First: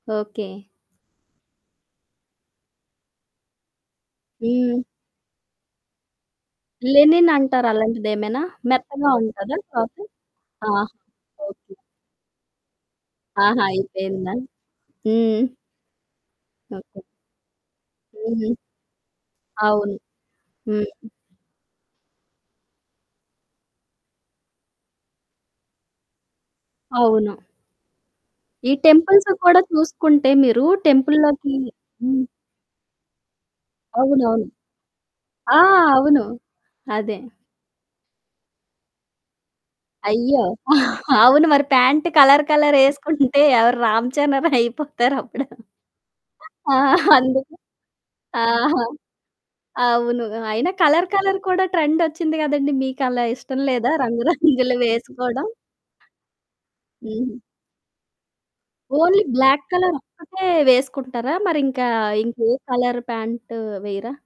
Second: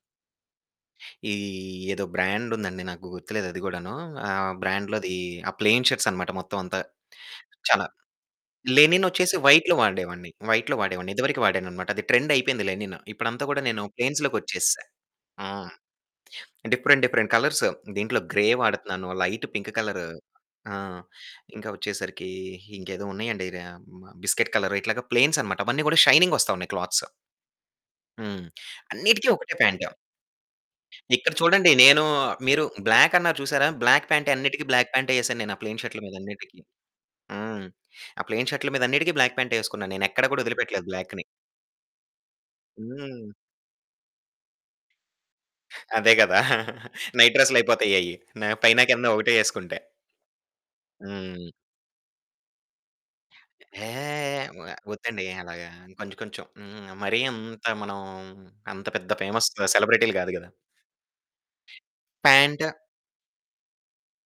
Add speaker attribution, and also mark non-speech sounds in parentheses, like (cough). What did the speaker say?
Speaker 1: Okay.
Speaker 2: ఈ ఏదో బ్రాండుందండి నాకు గుర్తులేదు. అది కూడాను ఆ!
Speaker 1: హ్మ్.
Speaker 2: బ్రాండ్‌లోది ఆ! ప్లెయిన్ షర్ట్స్ అన్నమాట మొత్తమంతా,
Speaker 1: లెనిన్ అంటారా?
Speaker 2: చాలా
Speaker 1: అలాంటిదేమైనా మెత్తగా
Speaker 2: లెనినోచ్చేసి
Speaker 1: ఉంటాదా?
Speaker 2: వైట్‌లో
Speaker 1: క్లాతు
Speaker 2: వాడేవాన్ని
Speaker 1: ఆ!
Speaker 2: వైట్‌లో వాడేవాన్ని. ఇదివరకు
Speaker 1: ఓకే.
Speaker 2: వాడనన్నమాట, అది ట్రెండ్ అయిపోయింది. లెనిన్ ఇప్పుడంతా కూడా
Speaker 1: ఆహా!
Speaker 2: నేను
Speaker 1: అయిపోయిందా?
Speaker 2: ప్లెయిన్స్‌లోకి వచ్చేసా.
Speaker 1: హ్మ్.
Speaker 2: హ్మ్.
Speaker 1: ఓకే.
Speaker 2: డిఫరెంట్, డిఫరెంట్ కలర్స్, దీంట్లో గ్రే
Speaker 1: హుహు.
Speaker 2: వాడుతున్నాను, లైట్ పింక్
Speaker 1: అవును.
Speaker 2: కలర్ ఆ!
Speaker 1: హ్మ్.
Speaker 2: ఇంకా వచ్చేసరికి ఇంకేదో ఉన్నాయండి ర్ మా బిస్కిట్ కలర్ ఇట్లాగా ప్లెయిన్సన్నమాట అవన్నీ కూడా షైనింగ్ వస్తా ఉన్నాయి క్లాత్స్.
Speaker 1: అవును.
Speaker 2: హ్మ్.
Speaker 1: ఈ
Speaker 2: అన్నిటికి
Speaker 1: టెంపుల్స్
Speaker 2: ఒకటే
Speaker 1: కూడా
Speaker 2: ప్యాంటు.
Speaker 1: చూసుకుంటే మీరు
Speaker 2: ఇక్కడ
Speaker 1: టెంపుల్‌లోకి
Speaker 2: చూడండి నేను
Speaker 1: హ్మ్.
Speaker 2: మీరు బ్లాక్ అన్నారు చూసారా, బ్లాక్ ప్యాంటే
Speaker 1: అవునవును.
Speaker 2: అన్నిటికి బ్లాక్ ప్యాంటే వేశాన్నేనా
Speaker 1: ఆ
Speaker 2: ప్లయిన్ షర్టుల మీద
Speaker 1: అవును.
Speaker 2: అన్నిటికి,
Speaker 1: అదే.
Speaker 2: హ్మ్. ఆ! ప్లయిన్ షర్టుల మీద అన్నిటికి బ్లాక్ ప్యాంటే వేసుకున్నాను. నేనెక్కడ
Speaker 1: అయ్యో!
Speaker 2: కూడా వదిలిపెట్టలేదు బ్లాక్‌ని.
Speaker 1: అవును మరి ప్యాంటు కలర్, కలర్
Speaker 2: హ్మ్.
Speaker 1: ఏసుకుంటే ఎవరు రామ్ చరణ్ రయిపోతారప్పుడు.
Speaker 2: అదే కదా!
Speaker 1: ఆ!
Speaker 2: (giggles) నైట్
Speaker 1: అందుకే,
Speaker 2: డ్రెస్సులయిపోతాయయి పైన,
Speaker 1: ఆహా!
Speaker 2: కింద ఒకటే ఏసుకుంటే.
Speaker 1: అవును అయినా కలర్, కలర్
Speaker 2: హ్మ్.
Speaker 1: కూడా ట్రెండోచ్చింది కదండీ! మీకలా ఇష్టం
Speaker 2: ఎ హే,
Speaker 1: లేదా రంగు (giggles)
Speaker 2: వ
Speaker 1: రంగులు
Speaker 2: వద్దండి
Speaker 1: వేసుకోవడం.
Speaker 2: అలాగా కొంచెం, కొంచెం, హ్మ్. మరీ
Speaker 1: హుహు.
Speaker 2: అంత మనం అంత పెద్ద
Speaker 1: ఓన్లీ
Speaker 2: ఫేమస్
Speaker 1: బ్లాక్ కలర్
Speaker 2: సెలబ్రిటీ‌లు గాదు
Speaker 1: ఒక్కటే
Speaker 2: గదా!
Speaker 1: వేసుకుంటారా? మరింకా ఇంకే
Speaker 2: ప్యాంటు
Speaker 1: కలర్ ప్యాంటు వేయరా?